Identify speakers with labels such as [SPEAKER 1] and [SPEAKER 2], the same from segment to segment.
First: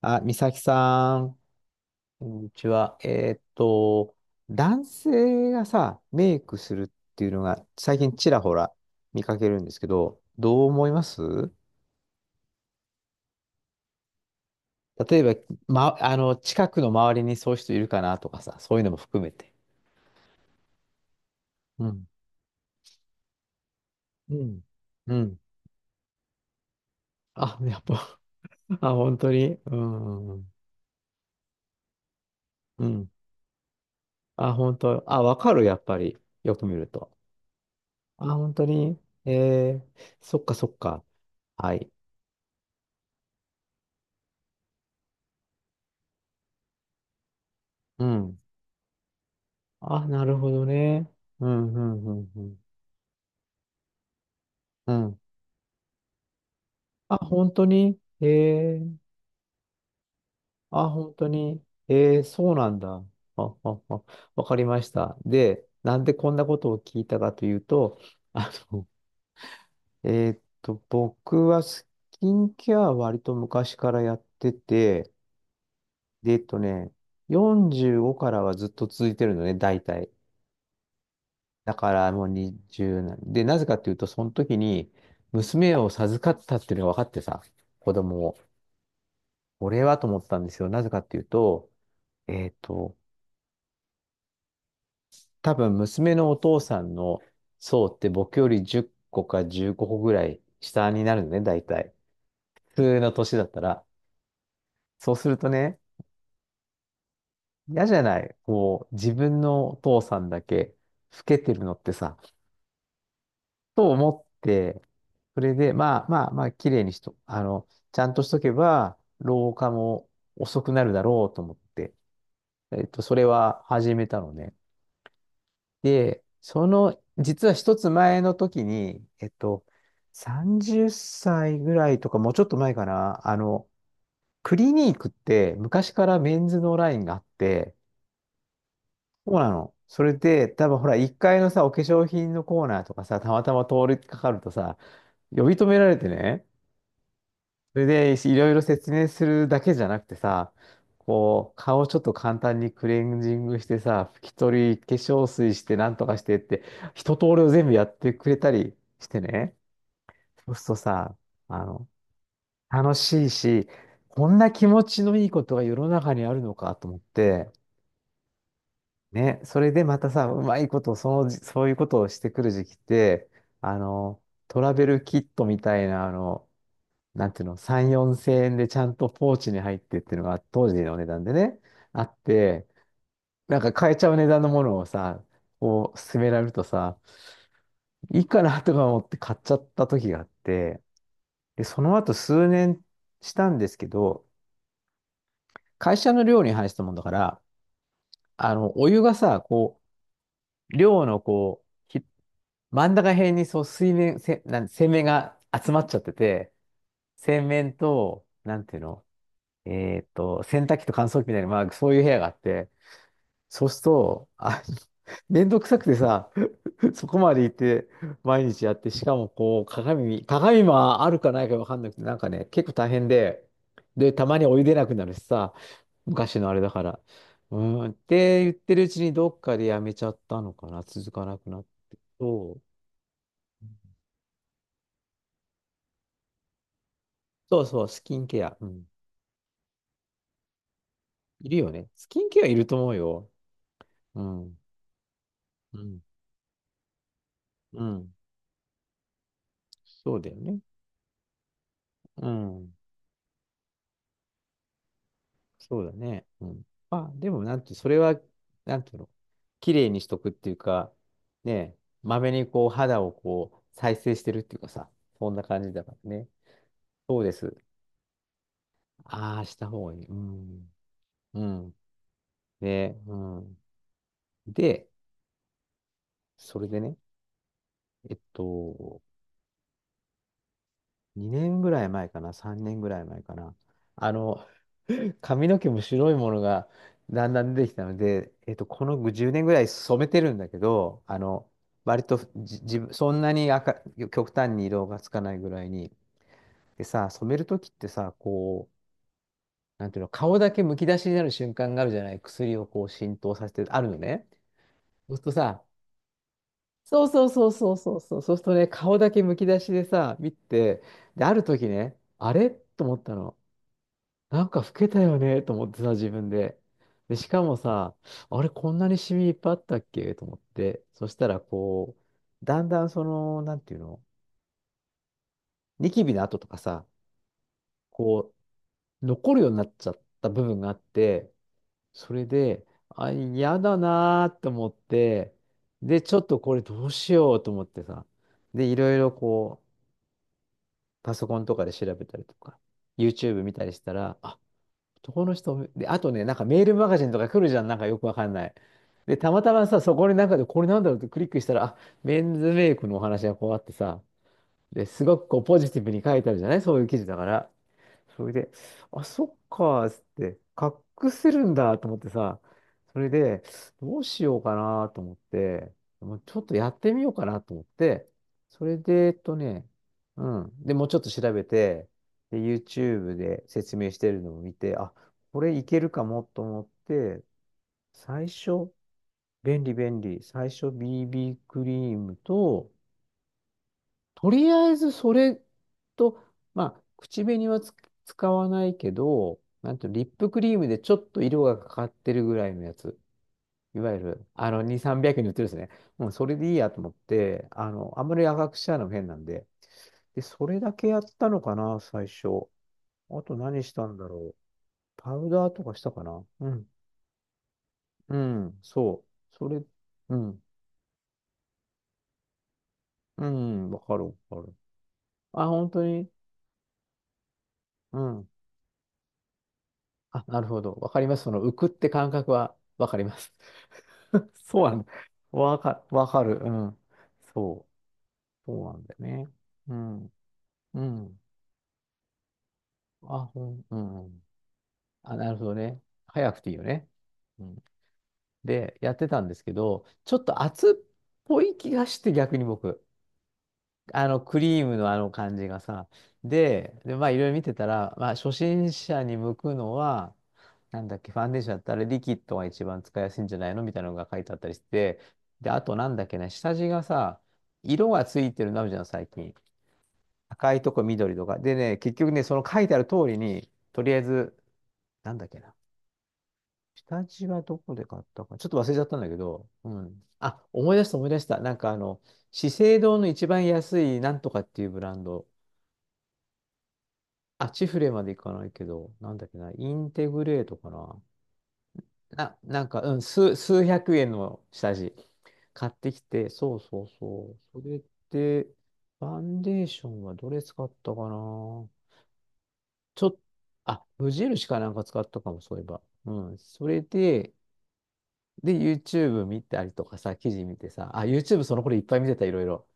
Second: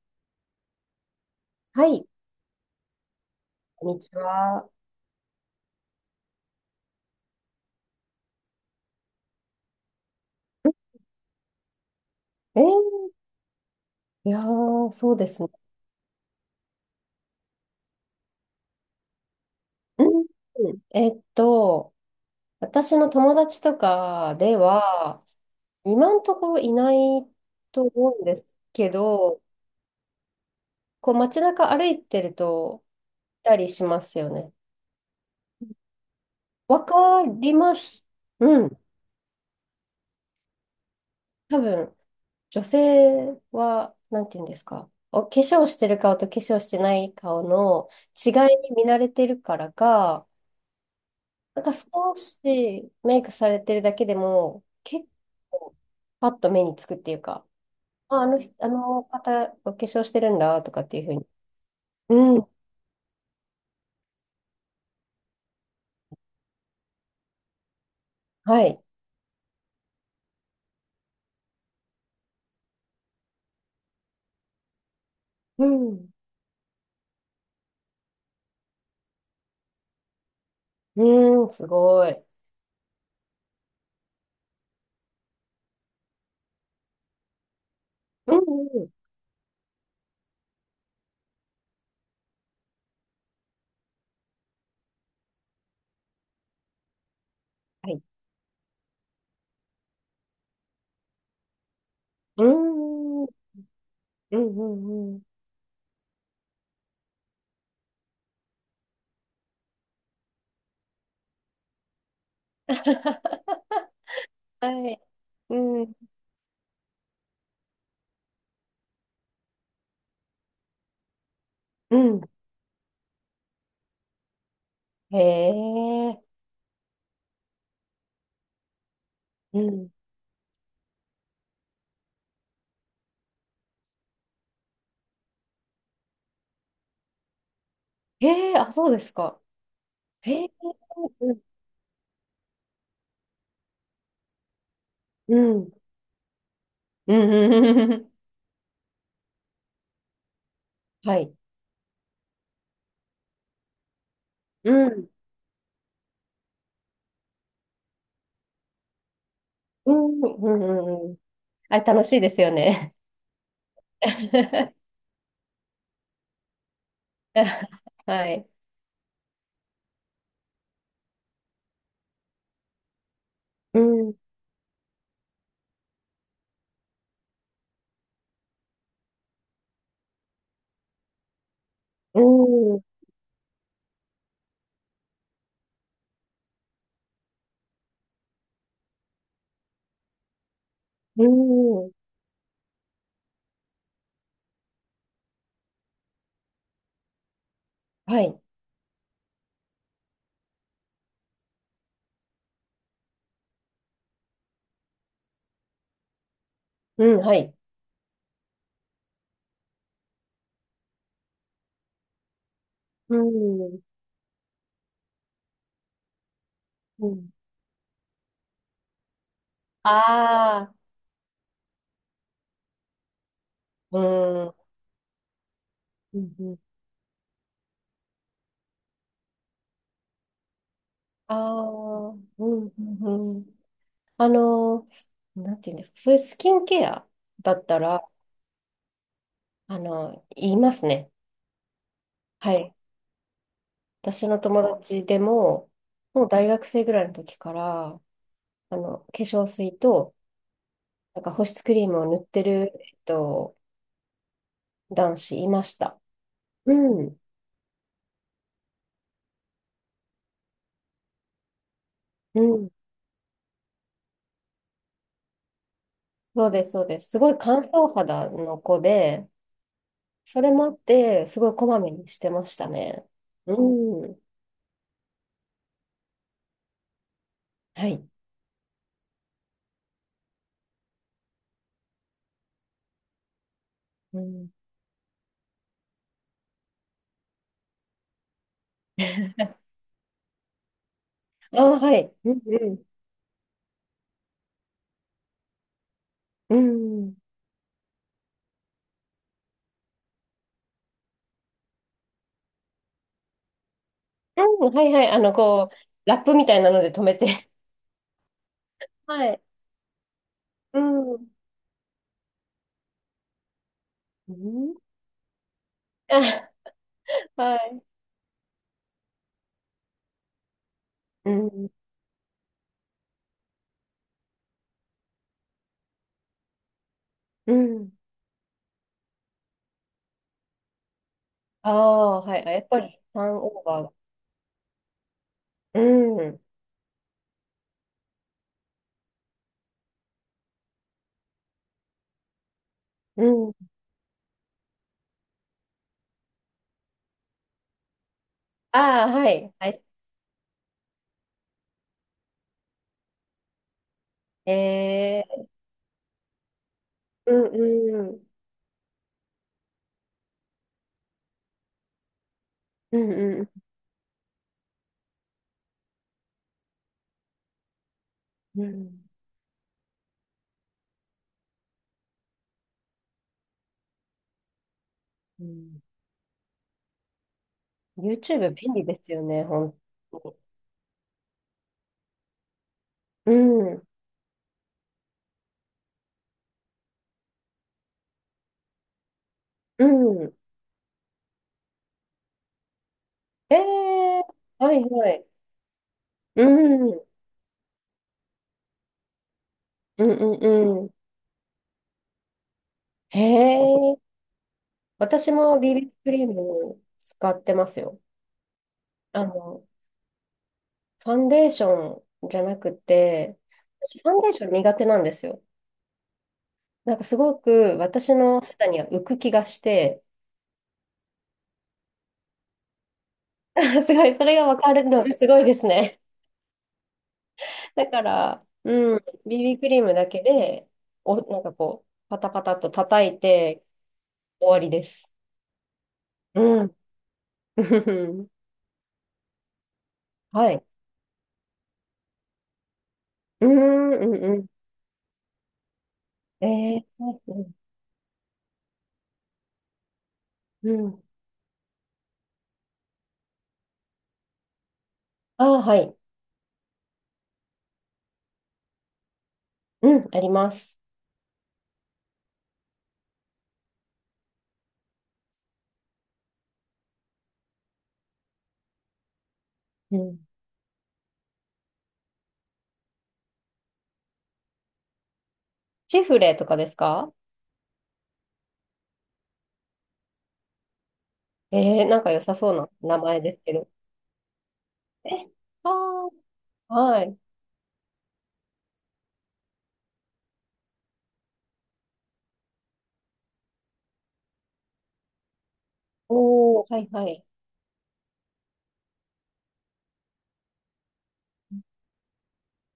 [SPEAKER 1] あ、美咲さん、
[SPEAKER 2] はい、
[SPEAKER 1] こんにちは。
[SPEAKER 2] こんにちは。
[SPEAKER 1] 男性がさ、メイクするっていうのが最近ちらほら見かけるんですけど、どう思います？
[SPEAKER 2] えーいやー、そう
[SPEAKER 1] 例え
[SPEAKER 2] で
[SPEAKER 1] ば、
[SPEAKER 2] すね。
[SPEAKER 1] ま、あの、近くの周りにそういう人いるかなとかさ、そういうのも含めて。
[SPEAKER 2] うん。
[SPEAKER 1] うん。
[SPEAKER 2] 私の友達と
[SPEAKER 1] う
[SPEAKER 2] かで
[SPEAKER 1] ん。う
[SPEAKER 2] は、
[SPEAKER 1] ん。
[SPEAKER 2] 今のところいない
[SPEAKER 1] あ、やっ
[SPEAKER 2] と思
[SPEAKER 1] ぱ、
[SPEAKER 2] うんです け
[SPEAKER 1] あ、本当
[SPEAKER 2] ど、
[SPEAKER 1] に。うん。
[SPEAKER 2] こう街中歩いてると、
[SPEAKER 1] うん。
[SPEAKER 2] いたりしますよ
[SPEAKER 1] あ、
[SPEAKER 2] ね。
[SPEAKER 1] 本当。あ、わかる、やっぱり。よく見
[SPEAKER 2] わ
[SPEAKER 1] ると。
[SPEAKER 2] かります。
[SPEAKER 1] あ、本
[SPEAKER 2] う
[SPEAKER 1] 当
[SPEAKER 2] ん。
[SPEAKER 1] に。えー、そっかそっか。
[SPEAKER 2] 多
[SPEAKER 1] はい。
[SPEAKER 2] 分、女性は、なんていうんですか。化粧してる顔と化粧してない顔の
[SPEAKER 1] う
[SPEAKER 2] 違
[SPEAKER 1] ん。
[SPEAKER 2] いに見慣れてるから
[SPEAKER 1] あ、な
[SPEAKER 2] か、
[SPEAKER 1] るほどね。う
[SPEAKER 2] なんか
[SPEAKER 1] ん、う
[SPEAKER 2] 少
[SPEAKER 1] ん、うん、う
[SPEAKER 2] し
[SPEAKER 1] ん。
[SPEAKER 2] メイクされてるだけでも、
[SPEAKER 1] う
[SPEAKER 2] 結
[SPEAKER 1] ん。
[SPEAKER 2] 構パッと目につくってい
[SPEAKER 1] あ、
[SPEAKER 2] うか、
[SPEAKER 1] 本当に。
[SPEAKER 2] あ、
[SPEAKER 1] え
[SPEAKER 2] あの人、あの
[SPEAKER 1] え。
[SPEAKER 2] 方、お化粧してるんだとか
[SPEAKER 1] あ、
[SPEAKER 2] っていうふ
[SPEAKER 1] 本
[SPEAKER 2] うに。
[SPEAKER 1] 当に。ええ、
[SPEAKER 2] うん、
[SPEAKER 1] そうなんだ。あ、あ、あ、わかりました。で、なんでこんなことを聞いたかというと、あ
[SPEAKER 2] はい。
[SPEAKER 1] の、僕はスキンケアは割と昔からやってて、
[SPEAKER 2] うん、
[SPEAKER 1] で、45からはずっと続いてるのね、大体。
[SPEAKER 2] うん、す
[SPEAKER 1] だか
[SPEAKER 2] ご
[SPEAKER 1] ら
[SPEAKER 2] い。
[SPEAKER 1] もう20なんで、なぜかっていうと、その時に娘を授かったっていうのが分かってさ、子供
[SPEAKER 2] う
[SPEAKER 1] を。
[SPEAKER 2] ん、うん、
[SPEAKER 1] 俺はと思ったんですよ。なぜかっていうと、えっと、多分娘のお父さんの層
[SPEAKER 2] は
[SPEAKER 1] っ
[SPEAKER 2] い。
[SPEAKER 1] て僕より10個か15個ぐらい下になるのね、大体。
[SPEAKER 2] う
[SPEAKER 1] 普通の
[SPEAKER 2] ん、うん、
[SPEAKER 1] 年だったら。
[SPEAKER 2] うん、
[SPEAKER 1] そ
[SPEAKER 2] う
[SPEAKER 1] う
[SPEAKER 2] ん。
[SPEAKER 1] するとね、嫌じゃない。こう、自分のお父さんだけ老けてるのってさ、と思って、
[SPEAKER 2] はい。
[SPEAKER 1] それで、
[SPEAKER 2] うん、
[SPEAKER 1] まあまあまあ、綺麗にしと、あの、ちゃんとしとけば、老化も遅くなるだろうと思って、
[SPEAKER 2] うん。
[SPEAKER 1] それは始めたのね。
[SPEAKER 2] へえ、
[SPEAKER 1] で、実は一つ前の時に、
[SPEAKER 2] うん。
[SPEAKER 1] 30歳ぐらいとか、もうちょっと前かな、クリニークって昔からメンズのラインがあって、
[SPEAKER 2] へえ、あ、そうです
[SPEAKER 1] そう
[SPEAKER 2] か。
[SPEAKER 1] なの。それ
[SPEAKER 2] へ
[SPEAKER 1] で、
[SPEAKER 2] え、
[SPEAKER 1] 多分ほら、1
[SPEAKER 2] う
[SPEAKER 1] 階
[SPEAKER 2] ん、
[SPEAKER 1] のさ、お化粧品のコーナーとかさ、たまたま通りかかるとさ、
[SPEAKER 2] う
[SPEAKER 1] 呼び止
[SPEAKER 2] ん、
[SPEAKER 1] められてね、
[SPEAKER 2] うん、うん、
[SPEAKER 1] それ
[SPEAKER 2] うんう
[SPEAKER 1] で、
[SPEAKER 2] ん、
[SPEAKER 1] いろいろ説明するだけじゃなくてさ、
[SPEAKER 2] はい。
[SPEAKER 1] こう、顔をちょっと簡単にクレンジングしてさ、拭き取
[SPEAKER 2] う
[SPEAKER 1] り、
[SPEAKER 2] ん、う
[SPEAKER 1] 化
[SPEAKER 2] ん、
[SPEAKER 1] 粧水して、なんとかしてって、一通りを全部やってくれたりしてね。
[SPEAKER 2] うん、う
[SPEAKER 1] そうすると
[SPEAKER 2] ん、う
[SPEAKER 1] さ、
[SPEAKER 2] ん。
[SPEAKER 1] あ
[SPEAKER 2] あれ
[SPEAKER 1] の、
[SPEAKER 2] 楽しいですよ
[SPEAKER 1] 楽
[SPEAKER 2] ね。
[SPEAKER 1] しいし、こんな気 持ちのいいことが世の中にあるのかと思って、
[SPEAKER 2] はい。
[SPEAKER 1] ね、それでまたさ、うまいこと、そういうことをしてくる時期って、あ
[SPEAKER 2] うん、
[SPEAKER 1] の、トラベルキットみたいな、なんていうの、3、4千円でちゃんとポーチに入ってっていうのが当時の値段でね、あっ
[SPEAKER 2] う
[SPEAKER 1] て、
[SPEAKER 2] ん、
[SPEAKER 1] なんか買えちゃう値段のものをさ、こう勧められるとさ、いいかなとか思って買っちゃった時があって、
[SPEAKER 2] う
[SPEAKER 1] で、そ
[SPEAKER 2] ん。
[SPEAKER 1] の後数年したんですけど、会社の寮に入したもんだから、
[SPEAKER 2] はい。
[SPEAKER 1] お湯がさ、こう、寮のこう、ひ真ん中辺にそう水面、せ、なん、洗面が集まっちゃってて、
[SPEAKER 2] うん、は
[SPEAKER 1] 洗
[SPEAKER 2] い。
[SPEAKER 1] 面と、なんていうの、洗濯機と乾燥機みたいな、まあ、そういう部屋があって、
[SPEAKER 2] う
[SPEAKER 1] そうす
[SPEAKER 2] ん、
[SPEAKER 1] ると、あ、めんどくさくてさ、そ
[SPEAKER 2] う
[SPEAKER 1] こ
[SPEAKER 2] ん。
[SPEAKER 1] まで行って、毎日やって、しかもこう、鏡、
[SPEAKER 2] あ
[SPEAKER 1] 鏡
[SPEAKER 2] あ、
[SPEAKER 1] もあるかないかわかんなくて、なんかね、結構大変で、
[SPEAKER 2] う
[SPEAKER 1] で、たまに
[SPEAKER 2] ん、うん、
[SPEAKER 1] お湯出なくなるしさ、
[SPEAKER 2] う
[SPEAKER 1] 昔のあ
[SPEAKER 2] ん。
[SPEAKER 1] れだから。うーん、って言ってるうちにどっかでやめちゃったのかな、続か
[SPEAKER 2] あ
[SPEAKER 1] なくなって。
[SPEAKER 2] あ、うん、
[SPEAKER 1] そう、
[SPEAKER 2] うん、うん。あのなんていうんですか、そういうスキンケアだ
[SPEAKER 1] そ
[SPEAKER 2] っ
[SPEAKER 1] う
[SPEAKER 2] た
[SPEAKER 1] そう、ス
[SPEAKER 2] ら、
[SPEAKER 1] キンケア。うん。
[SPEAKER 2] 言いますね。
[SPEAKER 1] いるよね。スキンケア
[SPEAKER 2] は
[SPEAKER 1] いる
[SPEAKER 2] い。
[SPEAKER 1] と思うよ。う
[SPEAKER 2] 私の
[SPEAKER 1] ん。
[SPEAKER 2] 友達でも、
[SPEAKER 1] うん。
[SPEAKER 2] もう大学生ぐらいの時か
[SPEAKER 1] う
[SPEAKER 2] ら、
[SPEAKER 1] ん。
[SPEAKER 2] 化粧水と、
[SPEAKER 1] そうだよね。
[SPEAKER 2] なんか保湿クリームを塗っ
[SPEAKER 1] う
[SPEAKER 2] てる、
[SPEAKER 1] ん。
[SPEAKER 2] 男子いまし
[SPEAKER 1] そうだ
[SPEAKER 2] た。
[SPEAKER 1] ね。うん。
[SPEAKER 2] う
[SPEAKER 1] まあ、
[SPEAKER 2] ん、
[SPEAKER 1] でも、なんて、それは、なんていうの、綺麗にしとくっていうか、ねえ、まめ
[SPEAKER 2] う
[SPEAKER 1] にこう、
[SPEAKER 2] ん、
[SPEAKER 1] 肌をこう、再生してるっていうかさ、そんな感じだからね。
[SPEAKER 2] そうです、そうです。す
[SPEAKER 1] そう
[SPEAKER 2] ご
[SPEAKER 1] で
[SPEAKER 2] い
[SPEAKER 1] す。
[SPEAKER 2] 乾燥肌の子で、
[SPEAKER 1] ああ、した方がいい。う
[SPEAKER 2] それもあ
[SPEAKER 1] ん。
[SPEAKER 2] って、す
[SPEAKER 1] う
[SPEAKER 2] ごいこ
[SPEAKER 1] ん。
[SPEAKER 2] まめにしてました
[SPEAKER 1] ね、
[SPEAKER 2] ね。
[SPEAKER 1] う
[SPEAKER 2] う
[SPEAKER 1] ん。
[SPEAKER 2] ん、
[SPEAKER 1] で、それでね、
[SPEAKER 2] はい。
[SPEAKER 1] えっと、2年ぐらい前かな、3年ぐらい前かな。あ
[SPEAKER 2] う
[SPEAKER 1] の、
[SPEAKER 2] ん、
[SPEAKER 1] 髪の毛も白いものがだんだん出てきたので、この10年ぐらい染めてるんだけど、
[SPEAKER 2] ああ、は
[SPEAKER 1] 割
[SPEAKER 2] い。
[SPEAKER 1] と
[SPEAKER 2] うん、
[SPEAKER 1] じ
[SPEAKER 2] う
[SPEAKER 1] 自
[SPEAKER 2] ん。
[SPEAKER 1] 分、そんなに赤、極端に色がつかないぐらいに。
[SPEAKER 2] う
[SPEAKER 1] でさ、
[SPEAKER 2] ん。
[SPEAKER 1] 染めるときってさ、こう、なんていうの、顔だけむき出しになる瞬間があるじゃない、薬をこう浸透させて、あるのね。
[SPEAKER 2] うん、はいはい。
[SPEAKER 1] そうするとさ、
[SPEAKER 2] こう、ラップみたいなので止
[SPEAKER 1] そう
[SPEAKER 2] め
[SPEAKER 1] そ
[SPEAKER 2] て。
[SPEAKER 1] うそう そうそうそう、そうするとね、顔だけ
[SPEAKER 2] は
[SPEAKER 1] む
[SPEAKER 2] い。
[SPEAKER 1] き出しでさ、見
[SPEAKER 2] う
[SPEAKER 1] て、で、
[SPEAKER 2] ん。
[SPEAKER 1] ある時ね、あれと思ったの。
[SPEAKER 2] う
[SPEAKER 1] なんか老
[SPEAKER 2] ん、
[SPEAKER 1] けたよねと思ってさ、自
[SPEAKER 2] あ、
[SPEAKER 1] 分 で。で、しかも
[SPEAKER 2] はい。
[SPEAKER 1] さ、あれ、こんなにシミいっぱいあったっけと思って。そした
[SPEAKER 2] う
[SPEAKER 1] ら、
[SPEAKER 2] ん。
[SPEAKER 1] こう、だんだんその、なんていうの、ニキビの跡とかさ、
[SPEAKER 2] うん。
[SPEAKER 1] こう、残るようになっちゃった部分があって、
[SPEAKER 2] あ
[SPEAKER 1] そ
[SPEAKER 2] あ、
[SPEAKER 1] れ
[SPEAKER 2] はい。あ、や
[SPEAKER 1] で、
[SPEAKER 2] っぱり、
[SPEAKER 1] あ、
[SPEAKER 2] ターン
[SPEAKER 1] 嫌
[SPEAKER 2] オー
[SPEAKER 1] だ
[SPEAKER 2] バー。
[SPEAKER 1] なーと思って、で、ちょっとこれどうしようと思ってさ、で、いろいろこう、パソコンとかで調べたりとか、YouTube 見たりしたら、あ、男の人、で、あとね、なんかメールマガジンとか来るじゃん、なんかよくわかんない。で、たまたまさ、そこになんかで、これなんだろうってクリックしたら、あ、メンズメイクのお話がこうあってさ、で、すごくこうポジティブに書いてあるじゃない。そういう記事だか
[SPEAKER 2] う
[SPEAKER 1] ら。
[SPEAKER 2] ん、うん。ああ、はいはい、えー、うん、うん、
[SPEAKER 1] それで、あ、そっかーっつって、隠せるんだと思ってさ、そ
[SPEAKER 2] う
[SPEAKER 1] れ
[SPEAKER 2] ん、
[SPEAKER 1] で、
[SPEAKER 2] うん、
[SPEAKER 1] どうしようかなと思って、もうちょっとやってみようかなと思って、
[SPEAKER 2] う
[SPEAKER 1] それで、
[SPEAKER 2] ん。
[SPEAKER 1] うん。で、もうちょっと調べて、で、YouTube で説明してるのを見て、あ、こ
[SPEAKER 2] う
[SPEAKER 1] れいけ
[SPEAKER 2] ん。
[SPEAKER 1] るかもと思って、最
[SPEAKER 2] YouTube 便
[SPEAKER 1] 初、
[SPEAKER 2] 利ですよね、
[SPEAKER 1] 便利
[SPEAKER 2] 本
[SPEAKER 1] 便利、
[SPEAKER 2] 当
[SPEAKER 1] 最初 BB クリームと、
[SPEAKER 2] に。うん。
[SPEAKER 1] とりあえずそれと、まあ、口紅は使わないけど、なん
[SPEAKER 2] う
[SPEAKER 1] ていうのリップ
[SPEAKER 2] ん。
[SPEAKER 1] クリームでちょっと色がかかってるぐらいのやつ。
[SPEAKER 2] え
[SPEAKER 1] いわゆ
[SPEAKER 2] え、
[SPEAKER 1] る、
[SPEAKER 2] は
[SPEAKER 1] 2、
[SPEAKER 2] いは
[SPEAKER 1] 300円
[SPEAKER 2] い。
[SPEAKER 1] に売ってるんですね。もうそれ
[SPEAKER 2] う
[SPEAKER 1] でいいやと
[SPEAKER 2] ん。
[SPEAKER 1] 思っ
[SPEAKER 2] うん、
[SPEAKER 1] て、あんまり赤くしちゃうのも変なんで。
[SPEAKER 2] う
[SPEAKER 1] で、それだ
[SPEAKER 2] ん、う
[SPEAKER 1] け
[SPEAKER 2] ん。
[SPEAKER 1] やったのかな、最初。
[SPEAKER 2] へ
[SPEAKER 1] あと何した
[SPEAKER 2] え。
[SPEAKER 1] んだろう。パウ
[SPEAKER 2] 私
[SPEAKER 1] ダー
[SPEAKER 2] も
[SPEAKER 1] とかした
[SPEAKER 2] BB
[SPEAKER 1] か
[SPEAKER 2] ク
[SPEAKER 1] な。
[SPEAKER 2] リー
[SPEAKER 1] うん。
[SPEAKER 2] ム使ってますよ。
[SPEAKER 1] うん、そ
[SPEAKER 2] あ
[SPEAKER 1] う。それ、
[SPEAKER 2] の、
[SPEAKER 1] うん。
[SPEAKER 2] ファンデーションじゃなく
[SPEAKER 1] う
[SPEAKER 2] て、
[SPEAKER 1] ん、わか
[SPEAKER 2] 私
[SPEAKER 1] る
[SPEAKER 2] ファンデー
[SPEAKER 1] わ
[SPEAKER 2] シ
[SPEAKER 1] か
[SPEAKER 2] ョン
[SPEAKER 1] る。
[SPEAKER 2] 苦手なんですよ。
[SPEAKER 1] あ、本当に。
[SPEAKER 2] なんかすごく
[SPEAKER 1] う
[SPEAKER 2] 私
[SPEAKER 1] ん。
[SPEAKER 2] の肌には浮く気がして、
[SPEAKER 1] あ、なるほど。わかります。その浮くって感覚はわかります。
[SPEAKER 2] すごい、そ れが分
[SPEAKER 1] そう
[SPEAKER 2] か
[SPEAKER 1] なん
[SPEAKER 2] る
[SPEAKER 1] だ。
[SPEAKER 2] のがすごいで
[SPEAKER 1] わ
[SPEAKER 2] す
[SPEAKER 1] か、
[SPEAKER 2] ね。
[SPEAKER 1] わかる。うん。そう。
[SPEAKER 2] だから、
[SPEAKER 1] そうなんだ
[SPEAKER 2] う
[SPEAKER 1] よ
[SPEAKER 2] ん、
[SPEAKER 1] ね。
[SPEAKER 2] BB ク
[SPEAKER 1] う
[SPEAKER 2] リームだ
[SPEAKER 1] ん。
[SPEAKER 2] けで、
[SPEAKER 1] うん。
[SPEAKER 2] なんかこう、パタパタと叩い
[SPEAKER 1] あ、う
[SPEAKER 2] て
[SPEAKER 1] ん。うん。うん。
[SPEAKER 2] 終わりです。
[SPEAKER 1] あ、なるほどね。早くていいよ
[SPEAKER 2] う
[SPEAKER 1] ね。
[SPEAKER 2] ん。
[SPEAKER 1] うん。で、やってたんですけど、ちょっと
[SPEAKER 2] はい。
[SPEAKER 1] 熱っぽい気がして逆に僕。
[SPEAKER 2] うん、うん、う
[SPEAKER 1] ク
[SPEAKER 2] ん。
[SPEAKER 1] リームのあの感じがさ。で、
[SPEAKER 2] え
[SPEAKER 1] で、まあ、いろいろ見て
[SPEAKER 2] ー、
[SPEAKER 1] たら、まあ、初心者に向くのは、
[SPEAKER 2] う
[SPEAKER 1] な
[SPEAKER 2] ん。
[SPEAKER 1] ん
[SPEAKER 2] う
[SPEAKER 1] だっ
[SPEAKER 2] ん、
[SPEAKER 1] け、ファンデーションだったらリキッドが一番使いやすいんじゃないのみたいなのが書いてあったりして、で、
[SPEAKER 2] あ
[SPEAKER 1] あ
[SPEAKER 2] あ、
[SPEAKER 1] と
[SPEAKER 2] は
[SPEAKER 1] なん
[SPEAKER 2] い。
[SPEAKER 1] だっけね、下地がさ、色がついてるのあるじゃん、最近。
[SPEAKER 2] うん、ありま
[SPEAKER 1] 赤いと
[SPEAKER 2] す。
[SPEAKER 1] こ緑とか。でね、結局ね、その書いてある通りに、とりあえず、なんだっけな。下地はどこで買ったか。ちょっと忘れちゃったんだけど、う
[SPEAKER 2] う
[SPEAKER 1] ん。
[SPEAKER 2] ん。
[SPEAKER 1] あ、思い出した思い出した。なんか資生堂の一番安いなんとかっていうブランド。
[SPEAKER 2] チフレとかですか？
[SPEAKER 1] あ、チフレまで行かないけど、なんだっけな、インテグレートかな。
[SPEAKER 2] えー、なんか良さそうな
[SPEAKER 1] う
[SPEAKER 2] 名
[SPEAKER 1] ん、
[SPEAKER 2] 前ですけ
[SPEAKER 1] 数
[SPEAKER 2] ど。
[SPEAKER 1] 百円の下地
[SPEAKER 2] え、
[SPEAKER 1] 買
[SPEAKER 2] あ
[SPEAKER 1] ってきて、そう
[SPEAKER 2] あ、
[SPEAKER 1] そう
[SPEAKER 2] はい。
[SPEAKER 1] そう。それで、ファンデーションはどれ使ったかな。ちょっと、あ、無印かなんか使ったかも、そういえば。うん、
[SPEAKER 2] お
[SPEAKER 1] そ
[SPEAKER 2] ー、は
[SPEAKER 1] れ
[SPEAKER 2] い、はい。
[SPEAKER 1] で、YouTube 見たりとかさ、記事見てさ、あ、YouTube その頃いっぱい見てた、いろいろ。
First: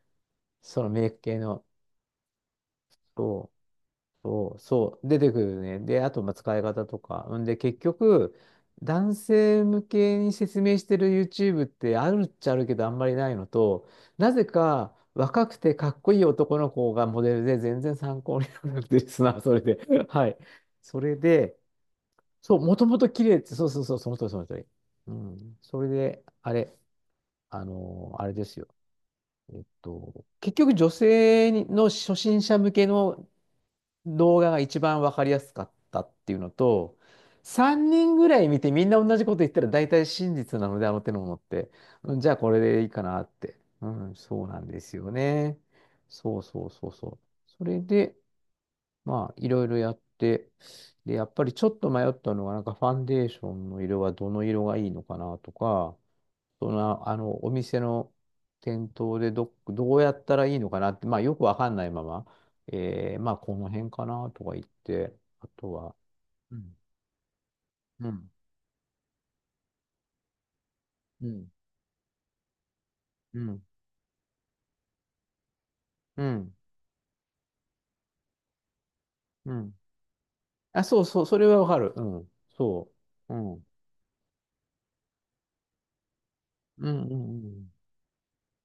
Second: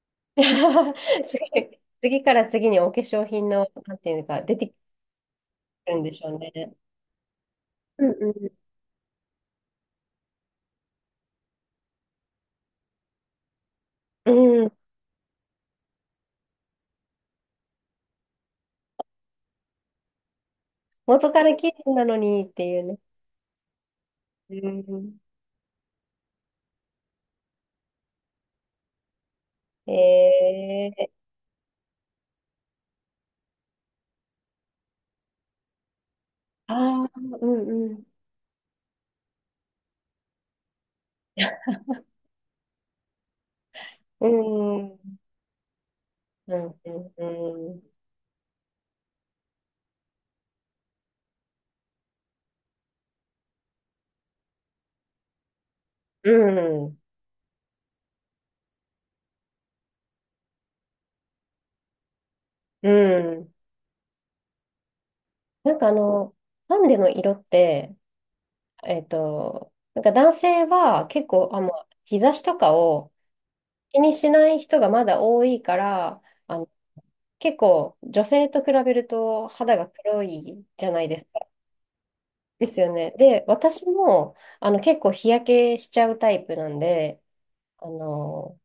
[SPEAKER 1] そのメイク 系の。
[SPEAKER 2] 次から次にお化粧品の、なんていうか、
[SPEAKER 1] そ
[SPEAKER 2] 出
[SPEAKER 1] う、
[SPEAKER 2] てく
[SPEAKER 1] そう、出てくるね。
[SPEAKER 2] る
[SPEAKER 1] で、
[SPEAKER 2] ん
[SPEAKER 1] あ
[SPEAKER 2] で
[SPEAKER 1] と、
[SPEAKER 2] しょ
[SPEAKER 1] まあ、
[SPEAKER 2] うね。
[SPEAKER 1] 使い方とか。んで、結
[SPEAKER 2] うん、
[SPEAKER 1] 局、
[SPEAKER 2] うん。
[SPEAKER 1] 男性向けに説明してる YouTube ってあるっちゃあるけど、あんまりないのと、な
[SPEAKER 2] う
[SPEAKER 1] ぜ
[SPEAKER 2] ん、
[SPEAKER 1] か若くてかっこいい男の子がモデルで全然参考にならなくてですな、それで。はい。それ
[SPEAKER 2] 元か
[SPEAKER 1] で、
[SPEAKER 2] ら綺麗なのにっ
[SPEAKER 1] そう、
[SPEAKER 2] て
[SPEAKER 1] も
[SPEAKER 2] いう
[SPEAKER 1] とも
[SPEAKER 2] ね。
[SPEAKER 1] と綺麗って、そうそうそう、その通り、その通
[SPEAKER 2] う
[SPEAKER 1] り。う
[SPEAKER 2] ん。
[SPEAKER 1] ん。それで、あれ、あのーあれですよ。
[SPEAKER 2] え
[SPEAKER 1] 結局女
[SPEAKER 2] ー、
[SPEAKER 1] 性にの初心者向けの動画が一番わかりやすかったっていうのと、
[SPEAKER 2] ああ、うん、
[SPEAKER 1] 3
[SPEAKER 2] うん。
[SPEAKER 1] 人ぐらい見てみんな同じこと言ったら大体真実なので、あの手のものって。うん、じゃあこれでいいかなって。うん、
[SPEAKER 2] う
[SPEAKER 1] そうなんで
[SPEAKER 2] ん、う
[SPEAKER 1] す
[SPEAKER 2] ん、
[SPEAKER 1] よね。そう
[SPEAKER 2] う
[SPEAKER 1] そう
[SPEAKER 2] ん、
[SPEAKER 1] そうそう。そ
[SPEAKER 2] う
[SPEAKER 1] れ
[SPEAKER 2] ん、
[SPEAKER 1] で、まあ、いろいろやって、で、やっぱりちょっと迷ったのが、なんかファンデーションの色はどの色がいいのかなとか、
[SPEAKER 2] う
[SPEAKER 1] そ
[SPEAKER 2] ん、
[SPEAKER 1] の、あの、お店の店頭でどうやったらいいのかなって、まあ、よくわかんないまま、
[SPEAKER 2] う
[SPEAKER 1] まあ、こ
[SPEAKER 2] ん。
[SPEAKER 1] の辺かなとか言って、あと
[SPEAKER 2] なんかあ
[SPEAKER 1] は、
[SPEAKER 2] の、
[SPEAKER 1] うん、
[SPEAKER 2] ハンデの色って、
[SPEAKER 1] うん、
[SPEAKER 2] なんか男性は
[SPEAKER 1] う
[SPEAKER 2] 結構、
[SPEAKER 1] ん、
[SPEAKER 2] あ、もう日差しとかを
[SPEAKER 1] うん、
[SPEAKER 2] 気にしない人がまだ多いから、
[SPEAKER 1] うん、
[SPEAKER 2] 結構女性と比べると
[SPEAKER 1] う
[SPEAKER 2] 肌
[SPEAKER 1] ん。
[SPEAKER 2] が黒い
[SPEAKER 1] あ、
[SPEAKER 2] じゃ
[SPEAKER 1] そ
[SPEAKER 2] な
[SPEAKER 1] う
[SPEAKER 2] いで
[SPEAKER 1] そう、
[SPEAKER 2] す
[SPEAKER 1] それ
[SPEAKER 2] か。
[SPEAKER 1] はわかる。うん、
[SPEAKER 2] です
[SPEAKER 1] そ
[SPEAKER 2] よね。
[SPEAKER 1] う。う
[SPEAKER 2] で、
[SPEAKER 1] ん、うん、
[SPEAKER 2] 私も、結構日焼けしちゃうタイプなん
[SPEAKER 1] う
[SPEAKER 2] で、
[SPEAKER 1] ん、
[SPEAKER 2] あの、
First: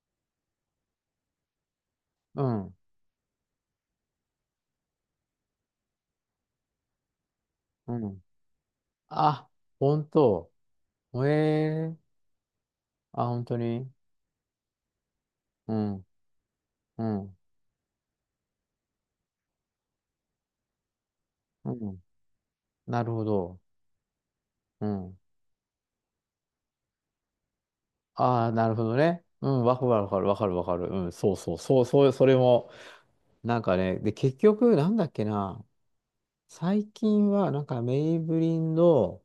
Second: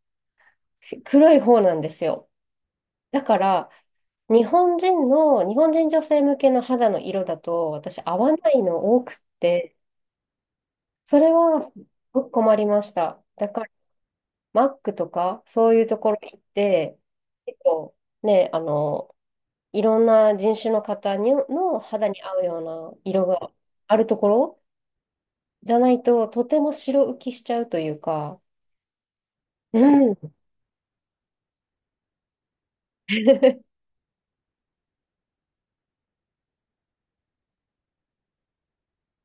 [SPEAKER 2] 黒い方なんですよ。
[SPEAKER 1] うん、うん。
[SPEAKER 2] だから、日本人女性向けの肌の色だと、
[SPEAKER 1] う
[SPEAKER 2] 私合
[SPEAKER 1] ん。
[SPEAKER 2] わないの多くっ
[SPEAKER 1] あ、
[SPEAKER 2] て、
[SPEAKER 1] 本当。
[SPEAKER 2] それはすっ
[SPEAKER 1] ええ。
[SPEAKER 2] ごく困りました。
[SPEAKER 1] あ、本
[SPEAKER 2] だ
[SPEAKER 1] 当
[SPEAKER 2] から、
[SPEAKER 1] に。
[SPEAKER 2] マックとか、そ
[SPEAKER 1] う
[SPEAKER 2] ういうと
[SPEAKER 1] ん、
[SPEAKER 2] ころ行って、
[SPEAKER 1] うん、
[SPEAKER 2] 結構ね、いろんな人種の方に
[SPEAKER 1] う
[SPEAKER 2] の
[SPEAKER 1] ん。
[SPEAKER 2] 肌に合うような
[SPEAKER 1] なるほ
[SPEAKER 2] 色が
[SPEAKER 1] ど。
[SPEAKER 2] あるところ
[SPEAKER 1] うん。
[SPEAKER 2] じゃないと、とても白浮きしちゃうというか、
[SPEAKER 1] ああ、なるほどね。うん、わ
[SPEAKER 2] う
[SPEAKER 1] かるわかる
[SPEAKER 2] ん。
[SPEAKER 1] わかるわかる。うん、そうそう、そう、そう、それも、なんかね、で、結局、なんだっけな、最近は、なんか、メイブリンの、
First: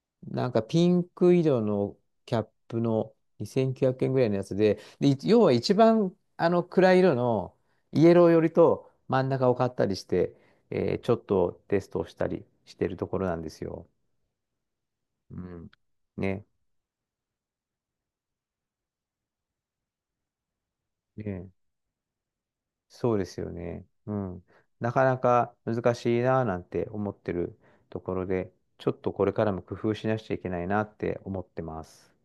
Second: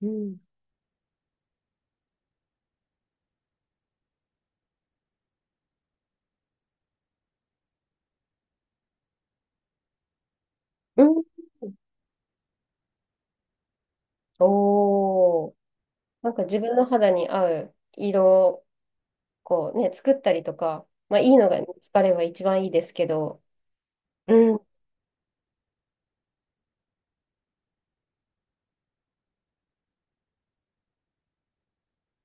[SPEAKER 2] うん。
[SPEAKER 1] なんか、ピンク色のキャップの2900円ぐらいのやつで、で、要は一番、あの、暗い色の、イエロー寄りと真ん中を買ったりして、
[SPEAKER 2] う
[SPEAKER 1] ちょ
[SPEAKER 2] ん、
[SPEAKER 1] っとテストをしたりしてるところなんですよ。う
[SPEAKER 2] おー。
[SPEAKER 1] ん。
[SPEAKER 2] なんか
[SPEAKER 1] ね。
[SPEAKER 2] 自分の肌に合う色をこうね、作ったりとか、まあいい
[SPEAKER 1] ね。
[SPEAKER 2] のが見つかれば一番いいですけ
[SPEAKER 1] そうです
[SPEAKER 2] ど、
[SPEAKER 1] よね。うん。
[SPEAKER 2] うん、
[SPEAKER 1] なかなか難しいなぁなんて思ってるところで、ちょっとこれからも工夫しなくちゃいけないなって思ってます。